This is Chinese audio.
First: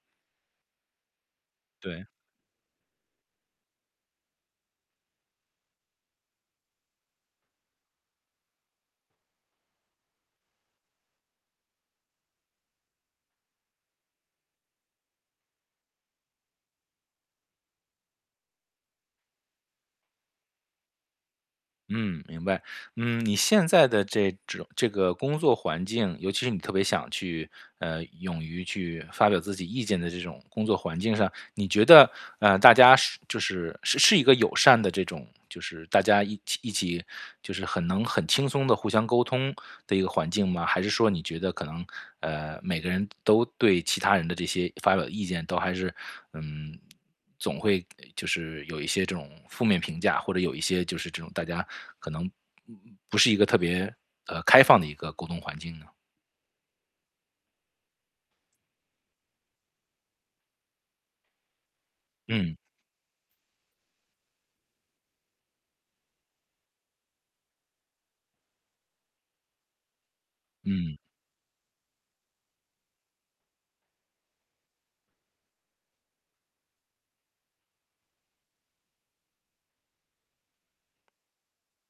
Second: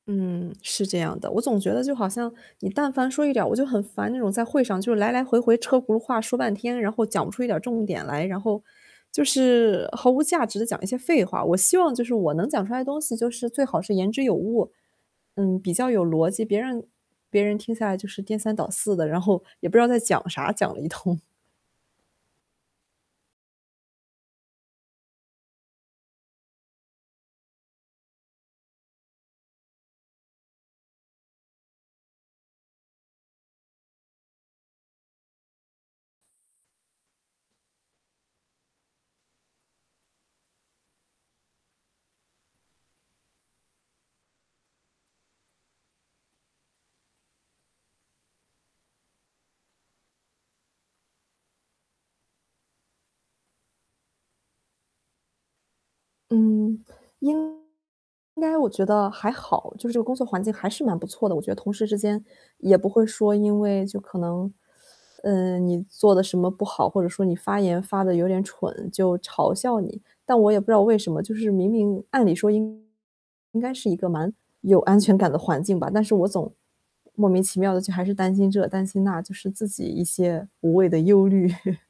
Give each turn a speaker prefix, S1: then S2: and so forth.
S1: 嗯，是这样的，我总觉得就
S2: 对。
S1: 好像你但凡说一点儿我就很烦，那种在会上就来来回回车轱辘话说半天，然后讲不出一点重点来，然后就是毫无价值地讲一些废话。我希望就是我能讲出来的东西就是最好是言之有物，嗯，比较有逻辑，别人别人听下来就是颠三倒四的，然后也不知道在讲啥，讲了一通。
S2: 嗯，明白，嗯，你现在的这种这个工作环境，尤其是你特别想去，呃，勇于去发表自己意见的这种工作环境上，你觉得，呃，大家是就是是一个友善的这种就是大家一一起就是很能很轻松地互相沟通的一个环境吗？还是说你觉得可能，呃，每个人都对其他人的这些发表意见，都还是，嗯，总会就是有一些这种负面评价，或者有一些就是这种大家可能不不是一个特别，呃，开放的一个沟通环境呢？
S1: 嗯。应该我觉得还好，就是这个工作环境还是蛮不错的，我觉得同事之间
S2: 嗯。
S1: 也不会说因为就可能，呃，你做得什么不好，或者说你发言发得有点蠢，就嘲笑你。但我也不知道为
S2: 嗯。
S1: 什么，就是明明按理说应应该是一个蛮有安全感的环境吧，但是我总莫名其妙地就还是担心这、担心那，就是自己一些无谓的忧虑。